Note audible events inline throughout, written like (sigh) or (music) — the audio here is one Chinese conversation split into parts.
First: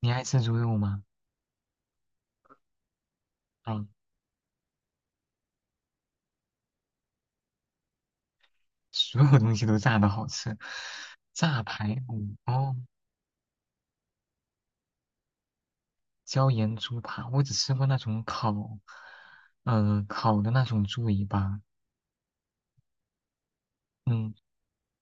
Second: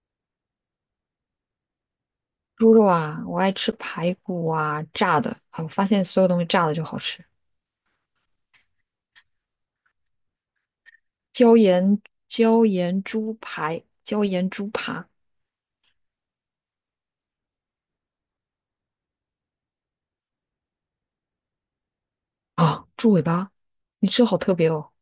你爱吃猪肉吗？猪肉啊，我爱吃啊，排骨啊，炸的啊，我发现所有东西炸的就好吃。所有东西都炸的好吃，椒炸排盐骨哦，猪排，椒盐猪扒。椒盐猪扒，我只吃过那种烤，嗯、烤的那种猪尾巴。啊，猪尾巴，你吃嗯，好特别哦。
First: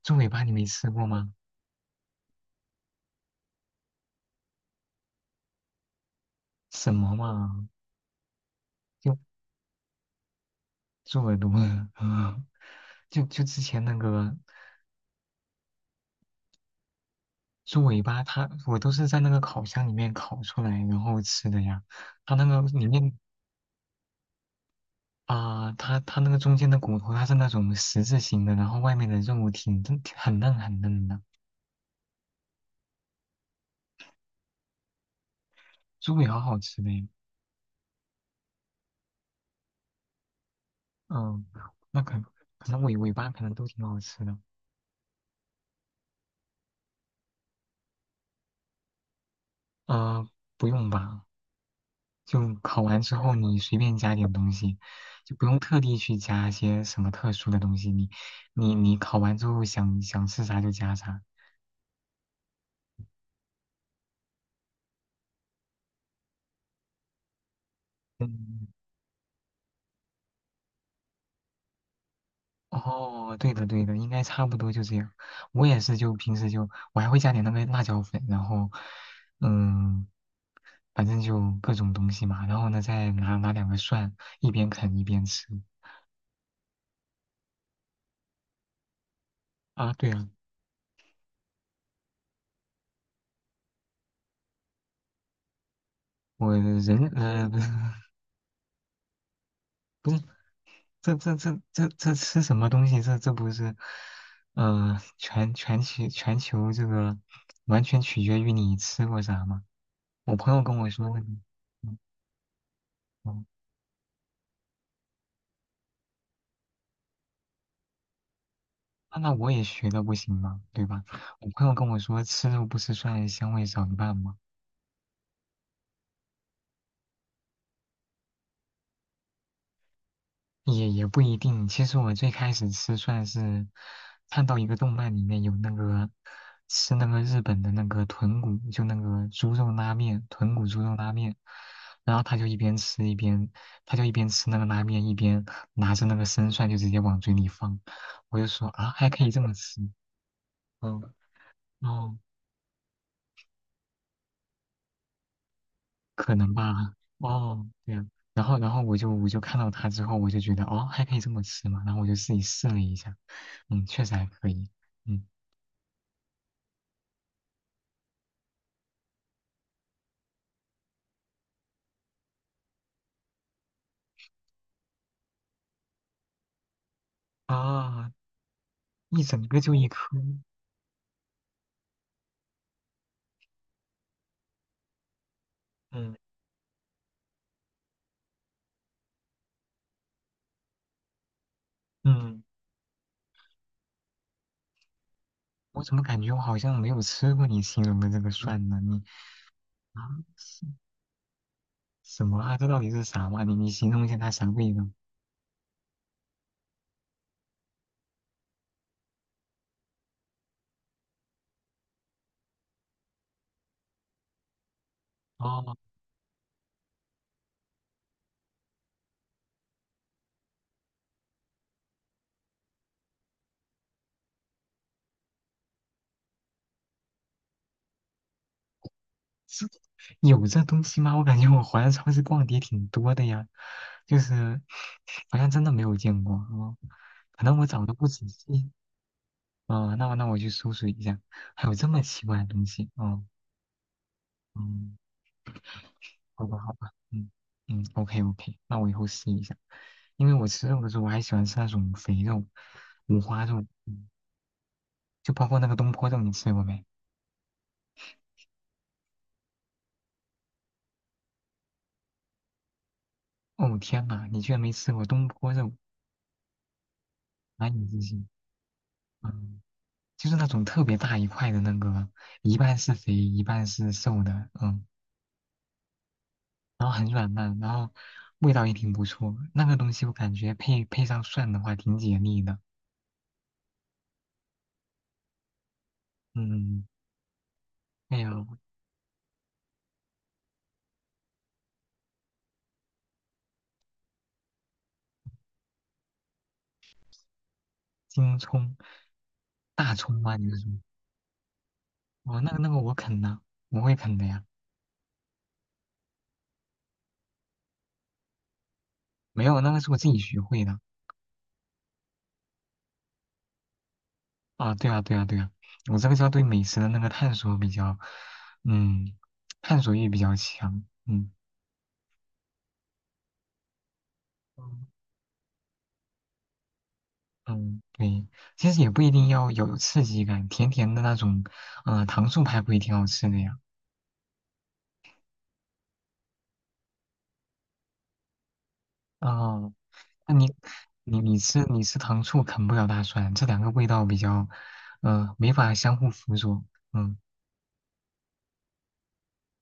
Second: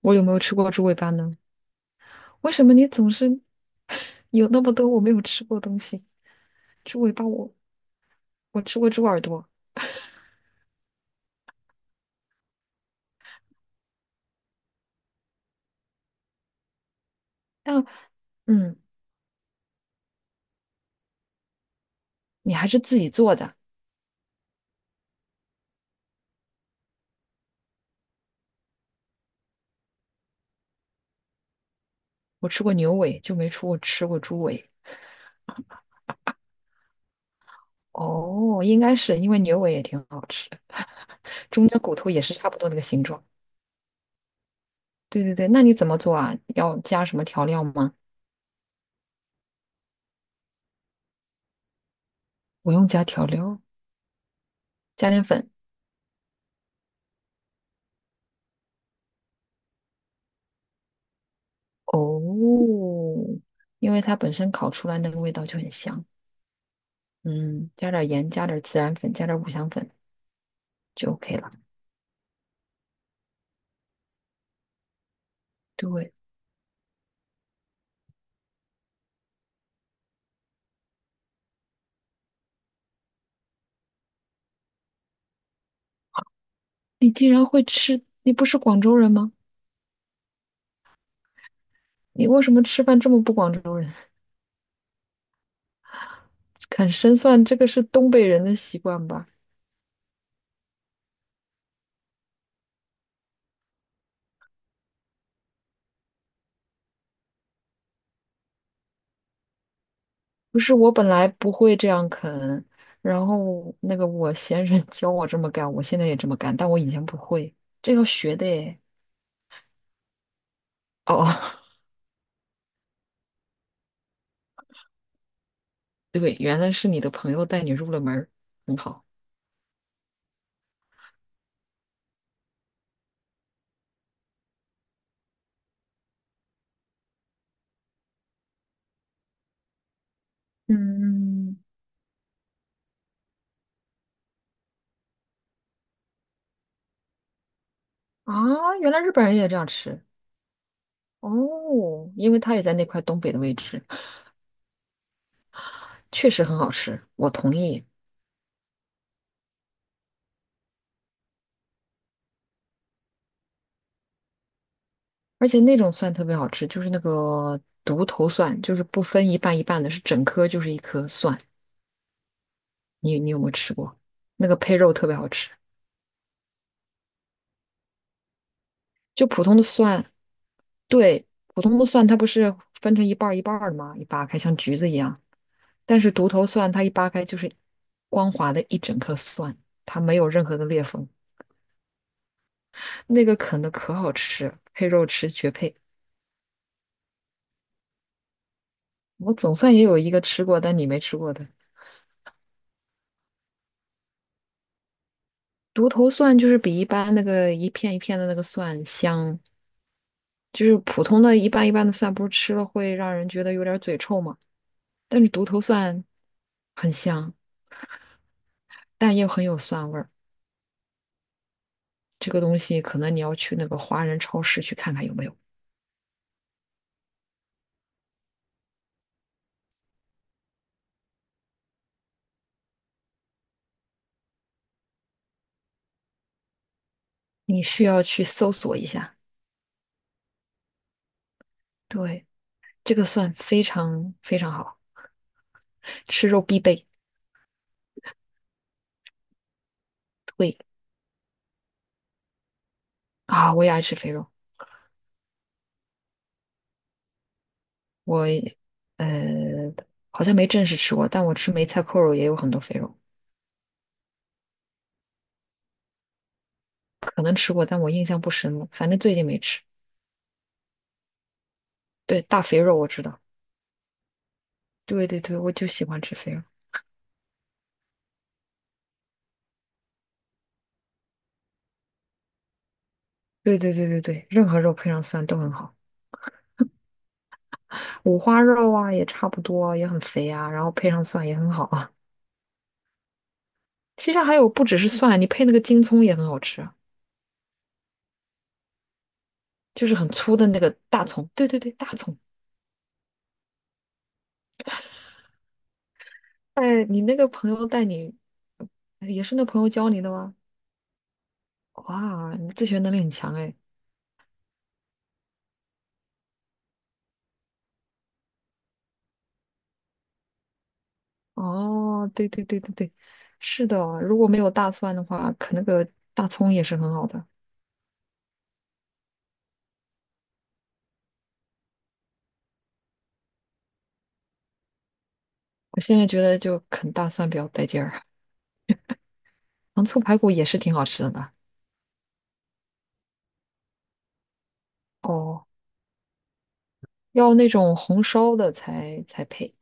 我猪有尾没有巴你吃没过猪吃尾过巴吗？呢？为什么你总是 (laughs) 有那么多我没有吃过的东西？什猪尾么巴我嘛，我吃过猪耳就朵，猪耳朵。(laughs) 嗯。就之前那个猪但尾巴它，嗯，我都是在那个烤箱里面烤出来然后吃的呀，它那你个还是里自己面做的。啊、它那个中间的骨头，它是那种十字形的，然后外面的肉挺嫩，挺很嫩很嫩的，我吃过牛尾，就没出过吃过猪尾。猪尾好好吃的呀。哦，应该是因为牛尾也挺好吃的，嗯，中间骨那头可也是差不多可那个能尾形尾状。巴可能都挺好吃的。对对对，那你怎么做啊？要加什么调料吗？呃，不用吧，就不烤用完加之调后你料，随便加点东西，加点就不粉。用特地去加一些什么特殊的东西。你烤完之后想想吃啥就加啥。哦，因为它本身烤出来那个味道就很香。嗯，加点盐，加点嗯孜然粉，加点五香粉就 OK 了。哦，对的对的，应该差不多就这样。我也是，对，就平时就我还会加点那个辣椒粉，然后嗯，反正就各种东西嘛，然后呢再拿两个蒜，一边啃一边吃。你竟然会吃，你不是广州人吗？啊，对啊，你为什么吃饭这么不广州人？我 (laughs) 啃人生蒜，这不个是是东北人的习惯吧？不是这吃什么东西？这不是全球这个完全取决于你吃过啥吗？我朋不友是，跟我我本说那个。来不会这样啃，然嗯后那个我先生 (laughs) 教我这么干，我现在也这么干，但我以前不会，这要学的诶。那我也学的不行吗？对吧？哦，我朋友 (laughs) 跟我说，吃肉不吃蒜，香味少一半嘛，对，原来是你的朋友带你入了门儿，很好。也不一定。其实我最开始吃蒜是看到一个动漫里面有那个吃那个日本的那个豚骨，就那个猪肉拉面，豚骨猪肉拉面，嗯，然后他就一边吃一边，他就一边吃那个拉面，一边拿着那个生蒜就直接往嘴里放，我就说啊，啊，原来还日可本以人这也么这样吃。吃。嗯，哦，哦。因为他也在那块东北的位置，确可实能很好吧。吃，我同哦，意。对呀。然后我就看到它之后，我就觉得哦，还可以这么吃嘛。然后我就自己试了一下，确实还可以。嗯而且那种蒜特别好吃，就是那个独头蒜，就是不分一半一半的，是整颗就是一颗蒜。你有没有吃过？那个配肉特别好吃，啊，一就普整通个的就一蒜，颗。对，普通的蒜它不是分成一半儿一半儿的吗？一扒开像橘子一样，但是嗯独头蒜它一扒开就是光滑的一整颗蒜，它没有任何的裂缝，嗯，那个啃的可好吃，配肉吃绝配。我怎么感觉我好像没有吃过你形容的这个蒜呢？你我总算也有啊，一个吃过，是但你没吃过的什么啊？这到底是啥嘛？你形容一下它啥味道？独头蒜，就是比一般那个一片一片的那个蒜香，就是普通的一瓣一瓣的蒜，不是吃了会让人觉得有点嘴臭嘛？但是独头哦 蒜很香，但又很有蒜味儿。这个东西可能你要去那个华人超市去看看有没有，(laughs) 是有这东西吗？我感觉我华人超市逛的也挺多的呀，就是好像真的没有见过哦，可能你我找需的要不去仔搜细。索一下。啊。那我去搜索一下，还有这么奇对。怪的东西。这个哦，蒜非常非常好，嗯，吃肉好吧必好备。吧，嗯嗯，OK OK，那我以后试一下。因为我对吃肉的时候，我还喜欢吃那种肥肉，五花啊，肉，我也爱吃嗯，肥肉，就包括那个东坡肉，你吃过没？我呃好像没正式吃过，但我吃梅菜扣肉也有很多肥肉，哦天呐，你居然没吃过东坡肉，可能吃过，难但以我置印象信。不深了，反正最近没吃。嗯。就是那种特别大一块的那个，对，大一肥肉半我是知肥，道。一半是瘦的，对对对，我就喜欢吃肥肉。然后很软烂，然后味道也挺不错。那个东西我感觉配上蒜的话挺解腻的。对对对对对，任何肉配上蒜都很好，嗯，还五花有肉啊也差不多，也很肥啊，然后配上蒜也很好啊。其实还有不只是蒜，你配那个京葱也很好吃啊，京葱、就大是很葱吗？粗的你是那说？个大葱。对对对，大葱。哦，那个我啃呐，我会啃的呀。哎，你那个朋友带你，哎也是没那有，朋友那个教是我你的自己吗？学会的。哇，你自学能力很强哎。啊，对啊，对啊，对啊，我这个叫对美食的那个探索比较，嗯，探索欲比较强。嗯。哦，对对对对对，是的哦，如果没有大蒜的话，啃那个大葱也是很好的。嗯，对，其实也不一定要有刺激感，甜甜的那种，糖醋排骨也挺好吃的呀。我现在觉得就啃大蒜比较带劲儿，哦，糖醋排骨那也你是挺好吃的你吧？你吃你吃糖醋啃不了大蒜，这两个味道比较，哦，没法相互辅佐。嗯，要那种红烧的才配。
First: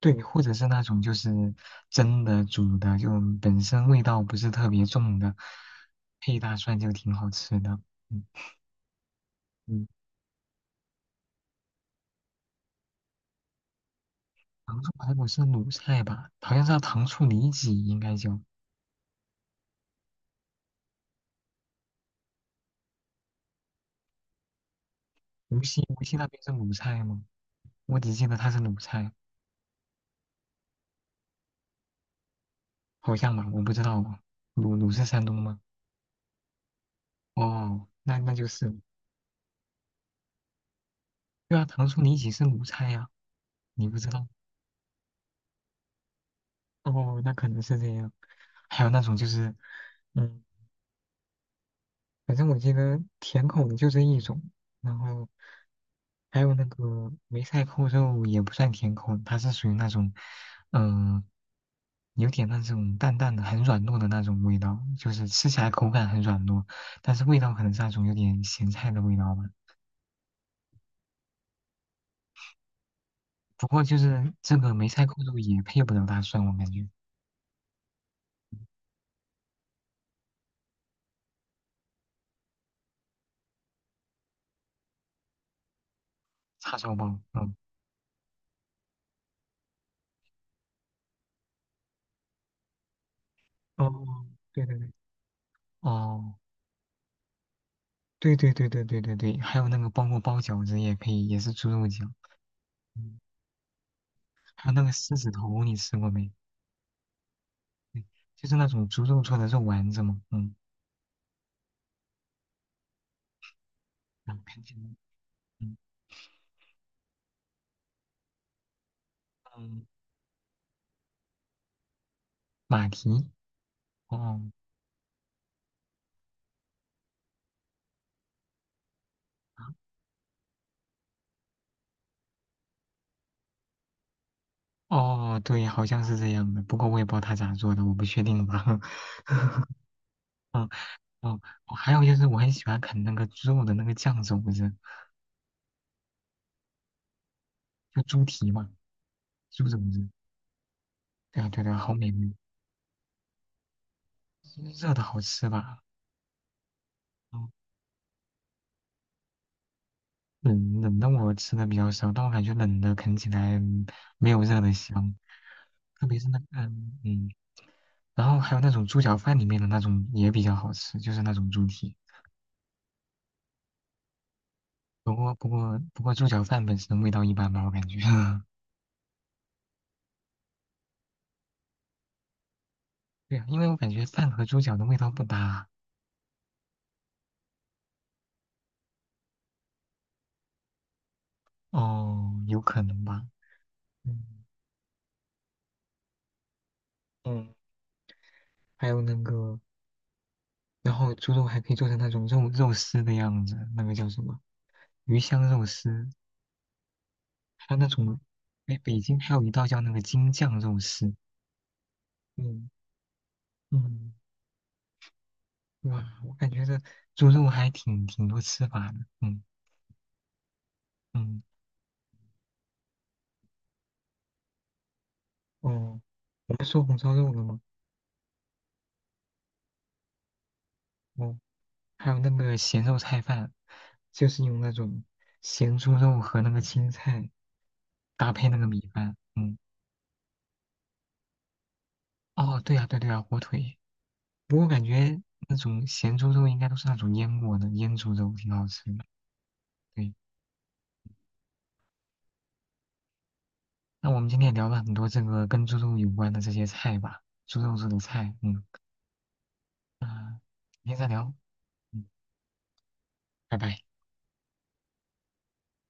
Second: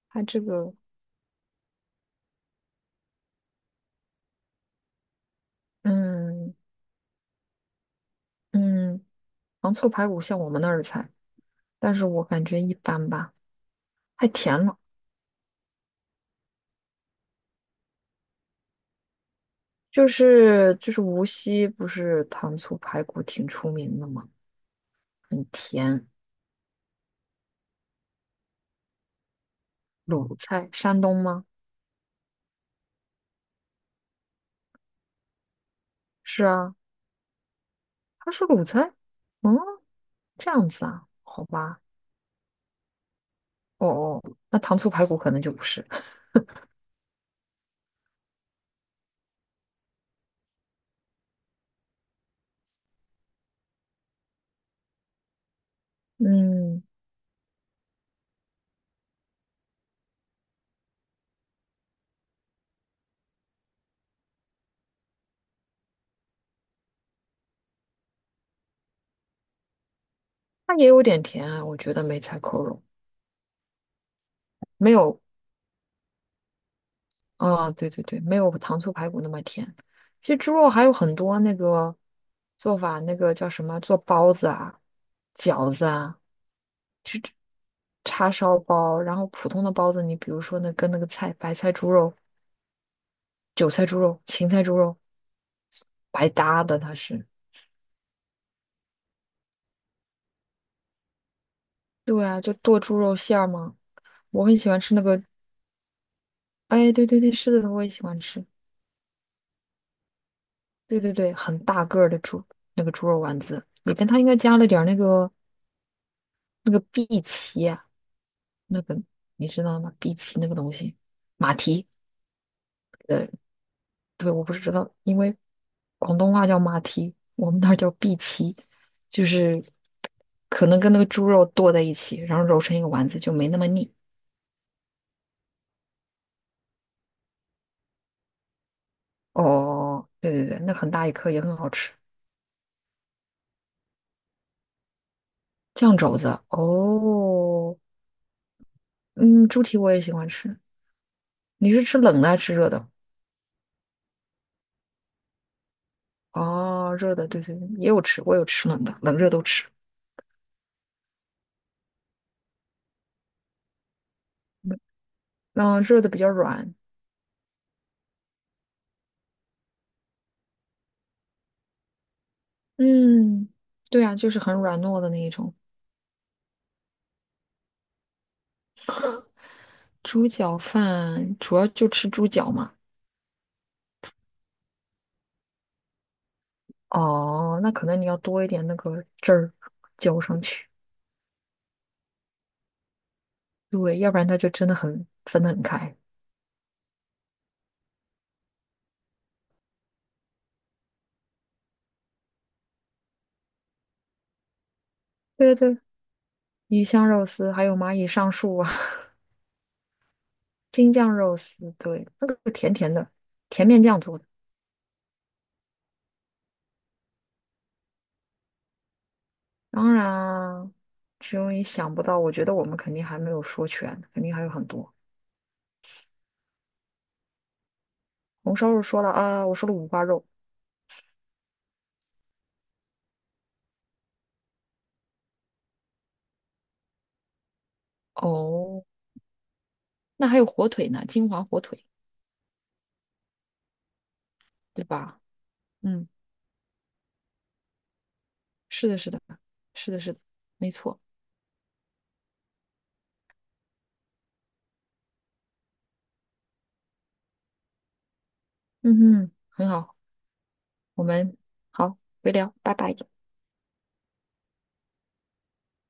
对，它这或者是个，那种就是蒸的、煮的，就本身味道不是特别重的，配嗯大蒜就挺好吃的。嗯嗯，糖嗯，醋排骨像我们那儿的菜，但是我感觉一般吧，太甜了。糖醋排骨是鲁菜吧？好像是叫糖醋里脊，应该叫。就是无锡不是糖醋排骨挺出名的吗？很无锡无甜，锡那边是鲁菜吗？我只记得它是鲁菜，鲁菜，山东吗？好像吧，我不知道哦。鲁是山东吗？是啊，哦，那它那是就鲁是，菜。嗯，这样子啊，好对啊，吧。糖醋里脊是鲁菜呀、哦你不知哦，道？那糖醋排骨可能就不是。哦，那可能是这样。还有那种就是，嗯，反正我记得甜口的就这一种，然后还有那嗯，个梅菜扣肉也不算甜口，它是属于那种，嗯、有点那种淡淡的、很软糯的那种味道，就是吃起来口感很软糯，但是味道可能是那种有点咸菜的味道吧。它也有点甜啊，我觉得梅菜扣肉不过就是这个梅没菜扣有肉也配不了大蒜，我感觉啊，对对对，没有糖醋排骨那么甜。其实猪肉还有很多那个做法，那个叫什么，做包子啊、饺子啊。叉烧包。嗯，叉烧包，然后普通的包子，你比如说那跟那个菜，白菜猪肉、韭菜猪肉、哦，芹菜对对猪对，肉白哦，搭的，它是。对对对对对对对，还有那个包括包饺子也配，也是猪肉饺。对啊，就剁猪肉嗯，馅儿嘛。我很还喜有欢那个吃那狮个，子头，你吃过没？哎，对对对，是的，我也喜对，欢吃。就是那种猪肉做的肉丸子嘛。嗯，对对对，很大个儿的猪，那个猪肉丸子里边它应该嗯，加看了起来点儿那个嗯荸荠啊，那个你知道嗯吗？荸荠那个东西，马蹄，马蹄，呃，对，哦我不知道，因为广东话叫马蹄，我们那儿叫碧蹄，就是可能跟那个猪肉剁在一起，然后揉成一个丸子，就没那么腻。哦，对，好像是这样的，不过我也不知道他咋做的，我不确定吧。(laughs) 哦，对对对，嗯那很大一颗哦，也很好哦吃。还有就是我很喜欢啃那个猪肉的那个酱肘子，酱肘子，哦，就猪蹄嘛，嗯，猪猪蹄肘我也子。喜欢吃。对啊，对你啊，是好吃美冷的味，还是吃热的？热的好吃吧？哦，热的，对嗯对对，也有吃，我有吃冷的，冷热都吃。冷冷的我吃的比较少，但我感觉冷的啃起来没有热的香，嗯，热特的比别是较那个软。然后还有那种猪脚饭里面的那种也比较好吃，就是那种猪蹄。嗯，对啊，就是很软糯的不那一过不种。过不过猪脚饭本身味道一般吧，我感觉。(laughs) 猪脚饭主要就吃猪脚嘛。对啊，因为我感觉饭和猪脚的味道不搭。哦，那可能你要多一点那个汁儿浇上去，哦，有可能吧。对，要不然它嗯就真的很分得很开。嗯，还有那个然后猪肉还可以做成那种肉丝的样子，那个叫什么鱼香对肉对，丝，鱼香肉丝还还有有那蚂蚁种，上树啊，哎，北京还有一道叫那个京酱 (laughs) 肉京丝。酱肉丝，对，那个嗯甜甜的，甜面酱嗯，做的。哇，我感觉这猪肉还挺多吃法的。嗯当然啊，只嗯有你想不到，我觉得我们肯定还没有说全，肯定还有很多。哦，我们说红烧肉了吗？红烧肉说了啊，我说了五花肉，哦，还有那个咸肉菜饭，就是用那种咸猪肉和那个青菜搭配那个米哦，饭。嗯，那还有火腿呢，金华火腿，哦，对呀、对啊对呀、火腿。不过感对觉吧？那种嗯，咸猪肉应该都是那种腌过的，腌猪肉挺好吃是的，的。是的，是的，是对，的，没错。那我们今天也聊了很多这个跟猪肉有关的这些菜吧，猪肉做的菜。嗯，嗯哼，很好。啊，明天我再聊，们好，嗯，回聊，拜拜。拜拜。